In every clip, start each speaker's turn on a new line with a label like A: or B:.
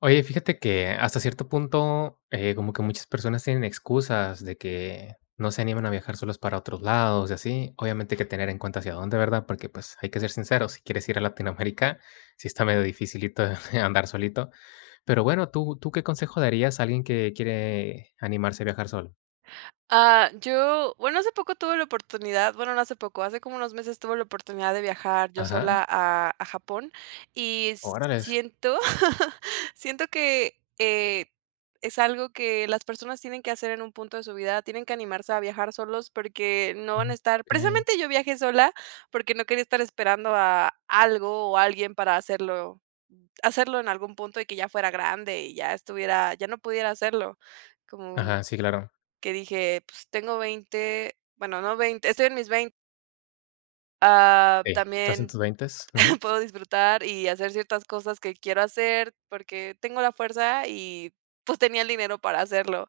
A: Oye, fíjate que hasta cierto punto, como que muchas personas tienen excusas de que no se animan a viajar solos para otros lados y así. Obviamente hay que tener en cuenta hacia dónde, ¿verdad? Porque pues hay que ser sinceros, si quieres ir a Latinoamérica, sí está medio dificilito andar solito. Pero bueno, ¿tú qué consejo darías a alguien que quiere animarse a viajar solo?
B: Ah, yo, bueno, hace poco tuve la oportunidad, bueno, no hace poco, hace como unos meses tuve la oportunidad de viajar yo sola
A: Ajá,
B: a Japón y
A: órale.
B: siento, siento que es algo que las personas tienen que hacer en un punto de su vida, tienen que animarse a viajar solos porque no van a
A: Mm,
B: estar,
A: ok.
B: precisamente yo viajé sola porque no quería estar esperando a algo o alguien para hacerlo, hacerlo en algún punto y que ya fuera grande y ya estuviera, ya no pudiera hacerlo, como
A: Ajá, sí, claro.
B: que dije, pues tengo 20, bueno, no 20, estoy en mis 20.
A: Sí, estás en
B: También
A: tus veintes. Ujú.
B: puedo disfrutar y hacer ciertas cosas que quiero hacer porque tengo la fuerza y pues tenía el dinero para hacerlo.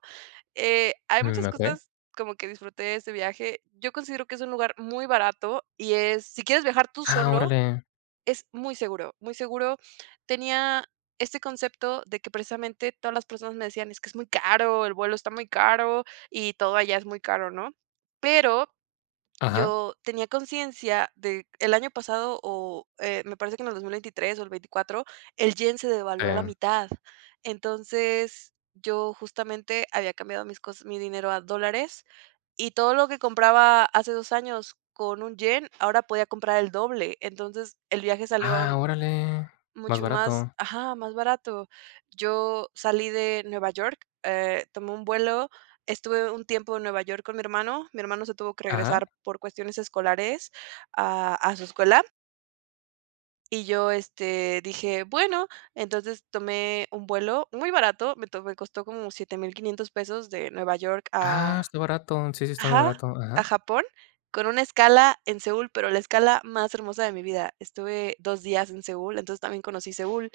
B: Hay
A: Mm,
B: muchas
A: ok.
B: cosas como que disfruté de este viaje. Yo considero que es un lugar muy barato y es, si quieres viajar tú
A: Ah,
B: solo,
A: órale.
B: es muy seguro, muy seguro. Tenía este concepto de que precisamente todas las personas me decían: "Es que es muy caro, el vuelo está muy caro y todo allá es muy caro", ¿no? Pero
A: Ajá.
B: yo tenía conciencia de el año pasado o, me parece que en el 2023 o el 24 el yen se devaluó a la
A: em,
B: mitad. Entonces, yo justamente había cambiado mis cos mi dinero a dólares y todo lo que compraba hace 2 años con un yen, ahora podía comprar el doble. Entonces, el viaje salió
A: ah, órale. Más
B: mucho más,
A: barato.
B: ajá, más barato. Yo salí de Nueva York, tomé un vuelo, estuve un tiempo en Nueva York con mi hermano se tuvo que
A: Ajá.
B: regresar por cuestiones escolares a su escuela, y yo, este, dije: "Bueno", entonces tomé un vuelo muy barato, me costó como $7,500 de Nueva York
A: Ah,
B: a,
A: está barato. Sí, sí, está muy
B: ajá,
A: barato.
B: a
A: Ajá.
B: Japón, con una escala en Seúl, pero la escala más hermosa de mi vida. Estuve 2 días en Seúl, entonces también conocí Seúl,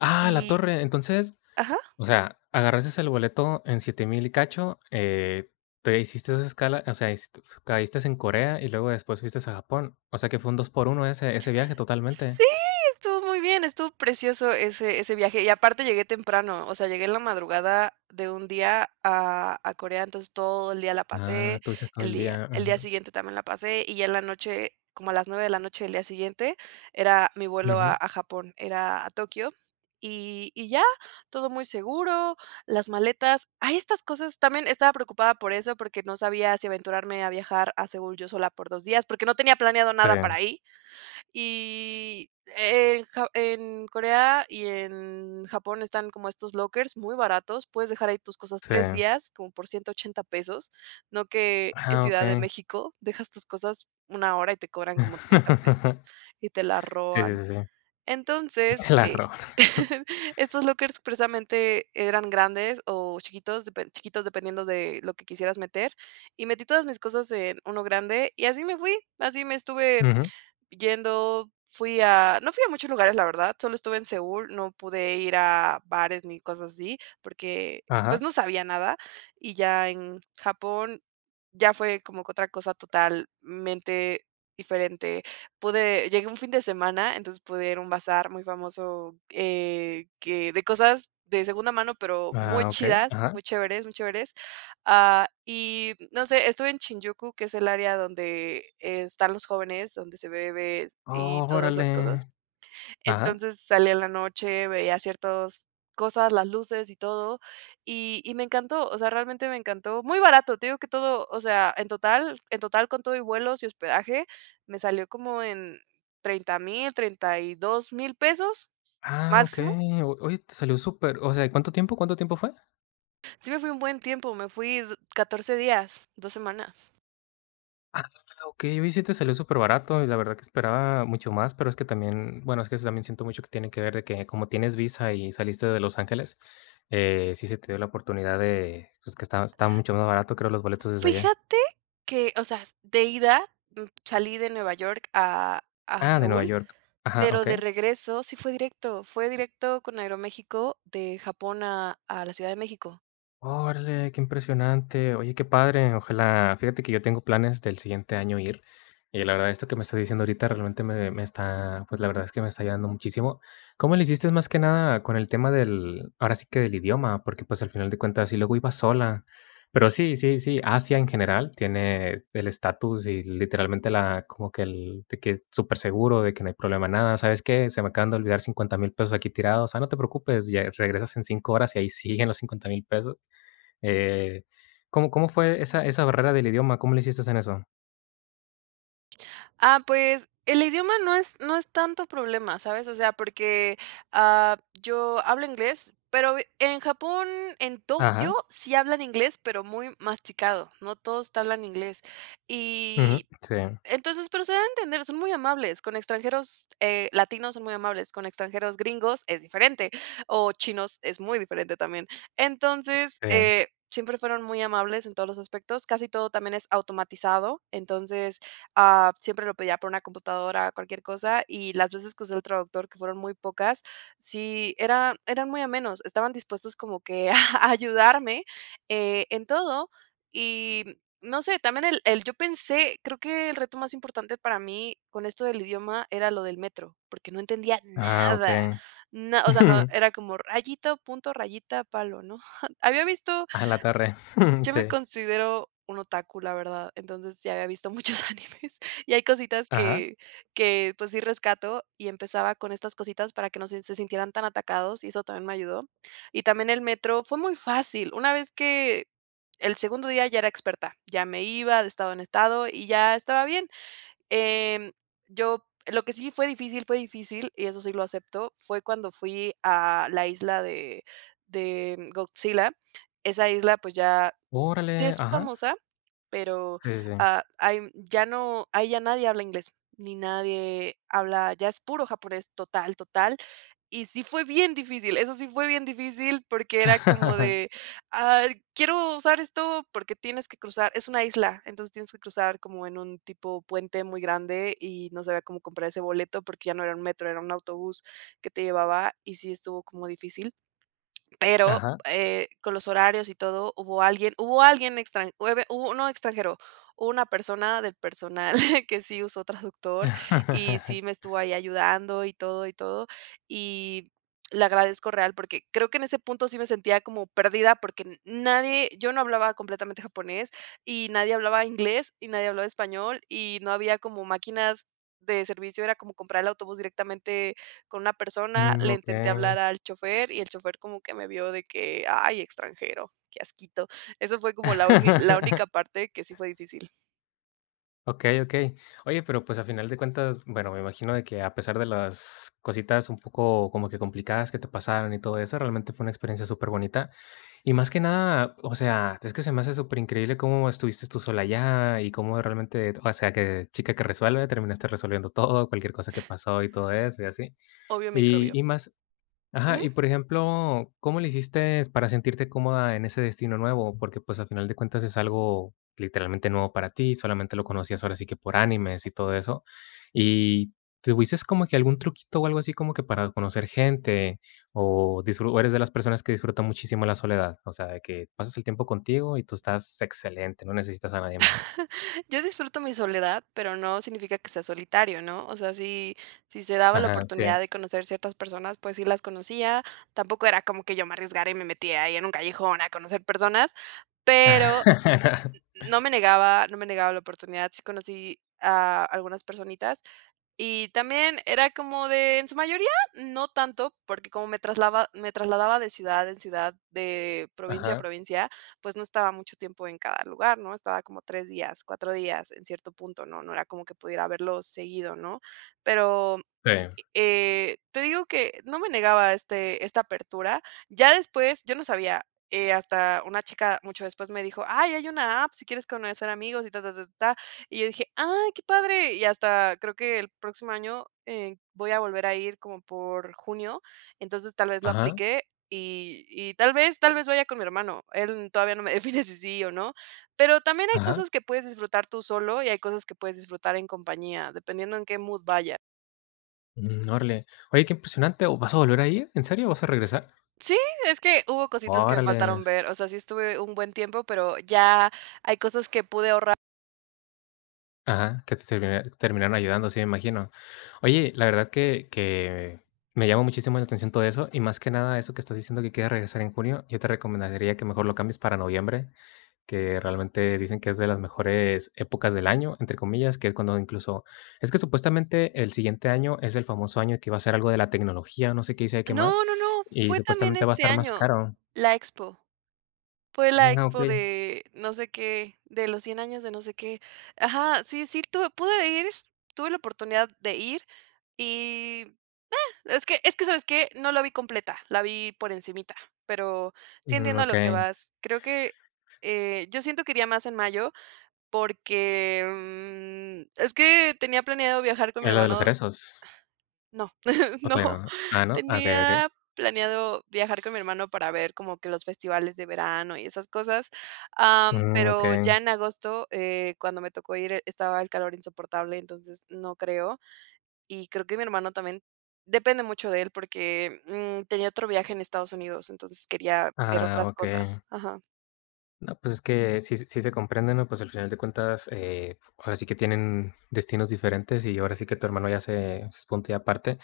A: Ah, la
B: y
A: torre. Entonces,
B: ajá.
A: o sea, agarraste el boleto en 7,000 y cacho, te hiciste esa escala, o sea, hici caíste en Corea y luego después fuiste a Japón. O sea, que fue un dos por uno ese viaje totalmente.
B: Sí, estuvo muy bien, estuvo precioso ese viaje, y aparte llegué temprano, o sea, llegué en la madrugada de un día a Corea, entonces todo el día la pasé,
A: Ah, tuviste todo el día.
B: el día
A: Ujú,
B: siguiente también la pasé, y ya en la noche, como a las 9 de la noche del día siguiente, era mi vuelo a
A: ujú.
B: a Japón, era a Tokio, y ya, todo muy seguro, las maletas. Hay estas cosas también estaba preocupada por eso, porque no sabía si aventurarme a viajar a Seúl yo sola por 2 días, porque no tenía planeado
A: Sí,
B: nada para ahí. Y en Ja en Corea y en Japón están como estos lockers muy baratos, puedes dejar ahí tus cosas
A: sí.
B: 3 días como por $180 pesos, no que en
A: Ah,
B: Ciudad de
A: okey.
B: México dejas tus cosas una hora y te cobran como 30 pesos y te la
A: Sí, sí,
B: roban.
A: sí, sí. Y
B: Entonces,
A: te la roban.
B: estos lockers precisamente eran grandes o chiquitos, dependiendo de lo que quisieras meter, y metí todas mis cosas en uno grande y así me fui, así me estuve
A: Ujú.
B: yendo, fui a no fui a muchos lugares, la verdad, solo estuve en Seúl, no pude ir a bares ni cosas así, porque, pues,
A: Ajá.
B: no sabía nada, y ya en Japón ya fue como que otra cosa totalmente diferente. Pude Llegué un fin de semana, entonces pude ir a un bazar muy famoso, que de cosas de segunda mano, pero muy
A: Ah, okey.
B: chidas,
A: Ajá.
B: muy chéveres, muy chéveres. Ah, y no sé, estuve en Shinjuku, que es el área donde están los jóvenes, donde se bebe y todas esas cosas.
A: Órale. Ajá.
B: Entonces salí en la noche, veía ciertas cosas, las luces y todo, y me encantó, o sea, realmente me encantó. Muy barato, te digo que todo, o sea, en total con todo y vuelos y hospedaje, me salió como en 30,000, $32,000
A: Ah,
B: máximo.
A: okey. O oye, te salió súper, o sea, ¿cuánto tiempo fue?
B: Sí me fui un buen tiempo, me fui 14 días, 2 semanas.
A: Ah, okey. Oye, sí te salió súper barato y la verdad que esperaba mucho más, pero es que también, bueno, es que eso también siento mucho que tiene que ver de que como tienes visa y saliste de Los Ángeles, sí se te dio la oportunidad de, pues, que está mucho más barato, creo, los boletos desde allá.
B: Fíjate que, o sea, de ida, salí de Nueva York a
A: Ah, de Nueva
B: Seúl,
A: York. Ajá,
B: pero de
A: okey.
B: regreso sí fue directo con Aeroméxico de Japón a la Ciudad de México.
A: Órale, qué impresionante. Oye, qué padre. Ojalá, fíjate que yo tengo planes del siguiente año ir. Y la verdad, esto que me estás diciendo ahorita realmente me está, pues la verdad es que me está ayudando muchísimo. ¿Cómo le hiciste más que nada con el tema del, ahora sí que del idioma? Porque pues al final de cuentas, y luego iba sola. Pero sí, sí, sí, Asia en general tiene el estatus y literalmente la, como que el, de que es súper seguro, de que no hay problema nada. ¿Sabes qué? Se me acaban de olvidar 50,000 pesos aquí tirados. Ah, no te preocupes, ya regresas en 5 horas y ahí siguen los 50,000 pesos. Eh, ¿cómo fue esa barrera del idioma? ¿Cómo le hiciste en eso?
B: Ah, pues, el idioma no es tanto problema, ¿sabes? O sea, porque, yo hablo inglés, pero en Japón, en Tokio,
A: Ajá,
B: sí hablan inglés, pero muy masticado, no todos hablan inglés.
A: ujú,
B: Y
A: sí,
B: Entonces, pero se da a entender, son muy amables, con extranjeros, latinos son muy amables, con extranjeros gringos es diferente, o chinos es muy diferente también. Entonces,
A: sí.
B: siempre fueron muy amables en todos los aspectos, casi todo también es automatizado, entonces, siempre lo pedía por una computadora, cualquier cosa, y las veces que usé el traductor, que fueron muy pocas, sí, eran muy amenos, estaban dispuestos como que a ayudarme, en todo, y no sé, también el yo pensé, creo que el reto más importante para mí con esto del idioma era lo del metro, porque no entendía
A: Ah,
B: nada.
A: okey.
B: Na O sea, no, era como rayito, punto, rayita, palo, ¿no? Había visto,
A: A la torre.
B: yo me
A: Sí.
B: considero un otaku, la verdad, entonces ya había visto muchos animes y hay cositas
A: Ajá.
B: que, pues, sí rescato y empezaba con estas cositas para que no se sintieran tan atacados y eso también me ayudó. Y también el metro fue muy fácil. Una vez que el segundo día ya era experta, ya me iba de estado en estado y ya estaba bien. Em, yo lo que sí fue difícil, y eso sí lo acepto, fue cuando fui a la isla de Godzilla. Esa isla, pues, ya sí
A: Órale,
B: es
A: ajá.
B: famosa, pero,
A: Sí, sí, sí.
B: hay ya no ahí ya nadie habla inglés, ni nadie habla, ya es puro japonés total, total. Y sí fue bien difícil, eso sí fue bien difícil porque era como de, ah, quiero usar esto porque tienes que cruzar, es una isla, entonces tienes que cruzar como en un tipo puente muy grande y no sabía cómo comprar ese boleto porque ya no era un metro, era un autobús que te llevaba y sí estuvo como difícil. Pero,
A: Ajá.
B: con los horarios y todo, hubo alguien extran huebe hubo no extranjero, hubo una persona del personal que sí usó traductor y sí me estuvo ahí ayudando y todo y todo, y le agradezco real, porque creo que en ese punto sí me sentía como perdida, porque n nadie, yo no hablaba completamente japonés y nadie hablaba inglés y nadie hablaba español y no había como máquinas de servicio, era como comprar el autobús directamente con una persona,
A: Mm,
B: le intenté
A: okey.
B: hablar al chofer y el chofer como que me vio de que, ay, extranjero, qué asquito. Eso fue como la la única parte que sí fue difícil.
A: Okey, okey. Oye, pero, pues, a final de cuentas, bueno, me imagino de que a pesar de las cositas un poco como que complicadas que te pasaron y todo eso, realmente fue una experiencia súper bonita. Y más que nada, o sea, es que se me hace súper increíble cómo estuviste tú sola allá y cómo realmente, o sea, que chica que resuelve, terminaste resolviendo todo, cualquier cosa que pasó y todo eso y así.
B: Obvio microbio.
A: Y más. Ajá,
B: Ujú.
A: y por ejemplo, ¿cómo le hiciste para sentirte cómoda en ese destino nuevo? Porque, pues, al final de cuentas es algo literalmente nuevo para ti, solamente lo conocías ahora sí que por animes y todo eso. ¿Y tuviste como que algún truquito o algo así como que para conocer gente o disfru o eres de las personas que disfrutan muchísimo la soledad? O sea, de que pasas el tiempo contigo y tú estás excelente, no necesitas a nadie más.
B: Yo disfruto mi soledad, pero no significa que sea solitario, ¿no? O sea, si se daba la
A: Ajá, sí.
B: oportunidad de conocer ciertas personas, pues sí las conocía. Tampoco era como que yo me arriesgara y me metía ahí en un callejón a conocer personas, pero no me negaba, no me negaba la oportunidad. Sí conocí a algunas personitas y también era como de, en su mayoría, no tanto, porque como me trasladaba de ciudad en ciudad, de provincia a
A: Ajá,
B: provincia, pues no estaba mucho tiempo en cada lugar, ¿no? Estaba como 3 días, 4 días en cierto punto, ¿no? No era como que pudiera verlos seguido, ¿no? Pero
A: sí.
B: te digo que no me negaba esta apertura. Ya después, yo no sabía, hasta una chica mucho después me dijo: "Ay, hay una app si quieres conocer amigos y ta, ta, ta, ta". Y yo dije: "Ay, qué padre". Y hasta creo que el próximo año, voy a volver a ir como por junio, entonces tal vez lo
A: Ajá,
B: apliqué y tal vez, tal vez vaya con mi hermano. Él todavía no me define si sí o no, pero también hay
A: ajá.
B: cosas que puedes disfrutar tú solo y hay cosas que puedes disfrutar en compañía, dependiendo en qué mood vayas.
A: Mm, órale. Oye, qué impresionante. ¿O vas a volver a ir? ¿En serio? ¿Vas a regresar?
B: Sí, es que hubo cositas que me faltaron
A: Órales.
B: ver, o sea, sí estuve un buen tiempo, pero ya hay cosas que pude ahorrar.
A: Ajá, que terminaron ayudando, sí, me imagino. Oye, la verdad que me llama muchísimo la atención todo eso y más que nada eso que estás diciendo que quieres regresar en junio, yo te recomendaría que mejor lo cambies para noviembre, que realmente dicen que es de las mejores épocas del año, entre comillas, que es cuando incluso, es que supuestamente el siguiente año es el famoso año que va a ser algo de la tecnología, no sé qué dice, qué más,
B: No, no, no,
A: y
B: fue también
A: supuestamente va a
B: este
A: estar más
B: año,
A: caro.
B: la expo. Fue la
A: Ah, ok.
B: expo de no sé qué, de los 100 años de no sé qué. Ajá, sí, sí, tuve, pude ir, tuve la oportunidad de ir y es que, ¿sabes qué? No la vi completa, la vi por encimita, pero sí
A: Mm,
B: entiendo a lo que
A: okey.
B: vas. Creo que yo siento que iría más en mayo, porque, es que tenía planeado viajar con mi
A: ¿Es lo de los
B: hermano
A: cerezos?
B: no,
A: ¿O todavía
B: no,
A: no? Ah, ¿no? Ah, okey, okey.
B: tenía planeado viajar con mi hermano para ver como que los festivales de verano y esas cosas,
A: Mm,
B: pero
A: okey.
B: ya en agosto, cuando me tocó ir, estaba el calor insoportable, entonces no creo. Y creo que mi hermano también depende mucho de él porque, tenía otro viaje en Estados Unidos, entonces quería ver
A: Ah,
B: otras
A: okey.
B: cosas. Ajá.
A: No, pues, es que sí sí se comprenden, ¿no? Pues, al final de cuentas, ahora sí que tienen destinos diferentes y ahora sí que tu hermano ya se es punto y aparte.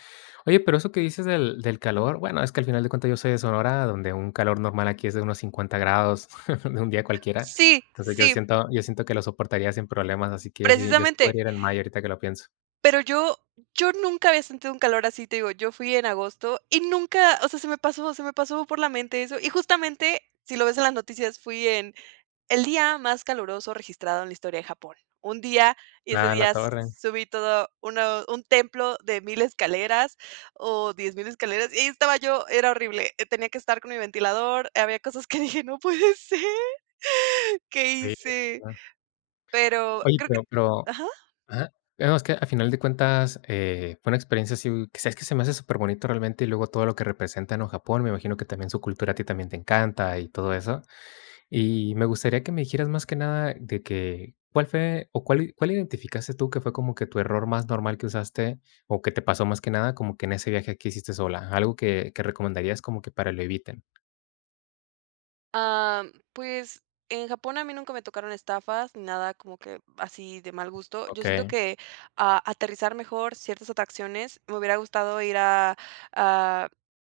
A: Oye, pero eso que dices del calor, bueno, es que al final de cuentas yo soy de Sonora, donde un calor normal aquí es de unos 50 grados, de un día cualquiera.
B: Sí,
A: Entonces, yo
B: sí,
A: siento yo siento que lo soportaría sin problemas, así que yo sí
B: precisamente.
A: podría ir en mayo ahorita que lo pienso.
B: Pero yo nunca había sentido un calor así, te digo, yo fui en agosto y nunca, o sea, se me pasó por la mente eso. Y justamente, si lo ves en las noticias, fui en el día más caluroso registrado en la historia de Japón. Un día, y ese
A: Ah, la
B: día
A: torre.
B: subí todo uno un templo de 1,000 escaleras o 10,000 escaleras, y ahí estaba yo, era horrible. Tenía que estar con mi ventilador, había cosas que dije: "No puede ser, ¿qué
A: Sí.
B: hice?".
A: No.
B: Pero
A: Oye,
B: creo que
A: pero
B: ajá.
A: ajá. No, es que a final de cuentas, fue una experiencia así que sabes que se me hace superbonito realmente, y luego todo lo que representan en Japón, me imagino que también su cultura a ti también te encanta y todo eso. Y me gustaría que me dijeras más que nada de que, ¿cuál fue o cuál identificaste tú que fue como que tu error más normal que usaste o que te pasó más que nada como que en ese viaje que hiciste sola? Algo que recomendarías como que para lo eviten.
B: Ah, pues, en Japón a mí nunca me tocaron estafas ni nada como que así de mal gusto. Yo siento
A: ¿Ok?
B: que, aterrizar mejor ciertas atracciones, me hubiera gustado ir a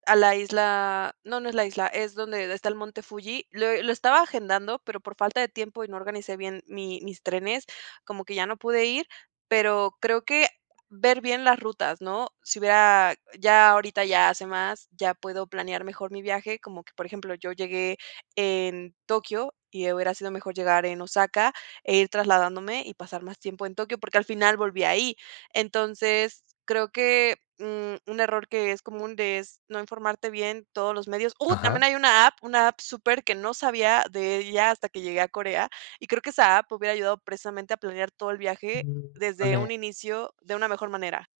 B: a la isla, no, no es la isla, es donde está el monte Fuji. Lo estaba agendando, pero por falta de tiempo y no organicé bien mi mis trenes, como que ya no pude ir, pero creo que ver bien las rutas, ¿no? Si hubiera ya ahorita ya hace más, ya puedo planear mejor mi viaje, como que, por ejemplo, yo llegué en Tokio y hubiera sido mejor llegar en Osaka e ir trasladándome y pasar más tiempo en Tokio, porque al final volví ahí. Entonces, creo que, un error que es común de es no informarte bien todos los medios. También
A: Ajá.
B: hay una app súper que no sabía de ella hasta que llegué a Corea, y creo que esa app hubiera ayudado precisamente a planear todo el viaje
A: Mm,
B: desde
A: órale.
B: un inicio de una mejor manera.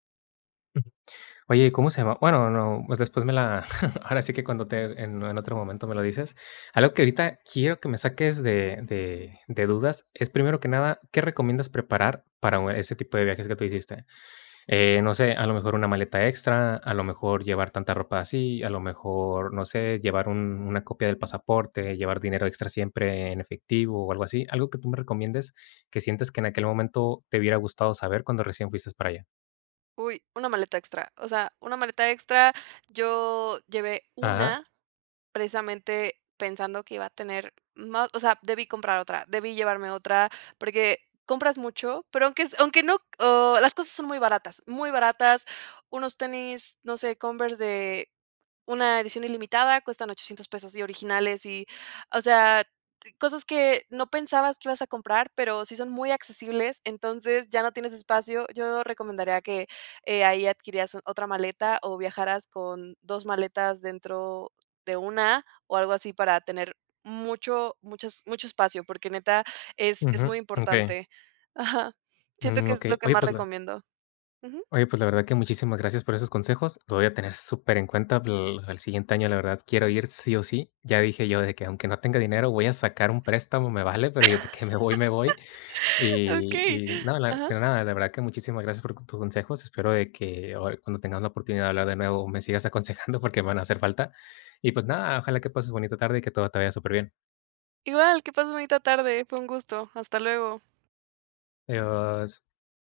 A: Oye, ¿cómo se llama? Bueno, no, pues después me la ahora sí que cuando te en otro momento me lo dices. Algo que ahorita quiero que me saques de dudas es, primero que nada, ¿qué recomiendas preparar para un ese tipo de viajes que tú hiciste? No sé, a lo mejor una maleta extra, a lo mejor llevar tanta ropa así, a lo mejor, no sé, llevar un una copia del pasaporte, llevar dinero extra siempre en efectivo o algo así. Algo que tú me recomiendes que sientes que en aquel momento te hubiera gustado saber cuando recién fuiste para allá.
B: Uy, una maleta extra. O sea, una maleta extra, yo llevé
A: Ajá.
B: una precisamente pensando que iba a tener más, o sea, debí comprar otra, debí llevarme otra, porque compras mucho, pero aunque, aunque no, las cosas son muy baratas, unos tenis, no sé, Converse una edición ilimitada, cuestan $800 y originales y, o sea, cosas que no pensabas que ibas a comprar, pero sí son muy accesibles, entonces ya no tienes espacio. Yo recomendaría que, ahí adquirieras otra maleta o viajaras con 2 maletas dentro de una o algo así para tener mucho espacio, porque neta es
A: Ujú.
B: muy
A: Okey.
B: importante. Ajá. Siento
A: Mm,
B: que es lo
A: okey.
B: que
A: Oye,
B: más
A: pues la
B: recomiendo. Ujú.
A: oye, pues la verdad que muchísimas gracias por esos consejos. Lo voy a tener súper en cuenta el siguiente año, la verdad quiero ir sí o sí. Ya dije yo de que aunque no tenga dinero, voy a sacar un préstamo, me vale, pero yo de que me voy, me voy.
B: Okey.
A: Y no, la
B: Ajá.
A: pero nada, la verdad que muchísimas gracias por tus consejos. Espero de que ahora cuando tengamos la oportunidad de hablar de nuevo, me sigas aconsejando porque me van a hacer falta. Y pues nada, ojalá que pases bonita tarde y que todo te vaya superbién.
B: Igual, que pases bonita tarde, fue un gusto. Hasta luego.
A: Adiós.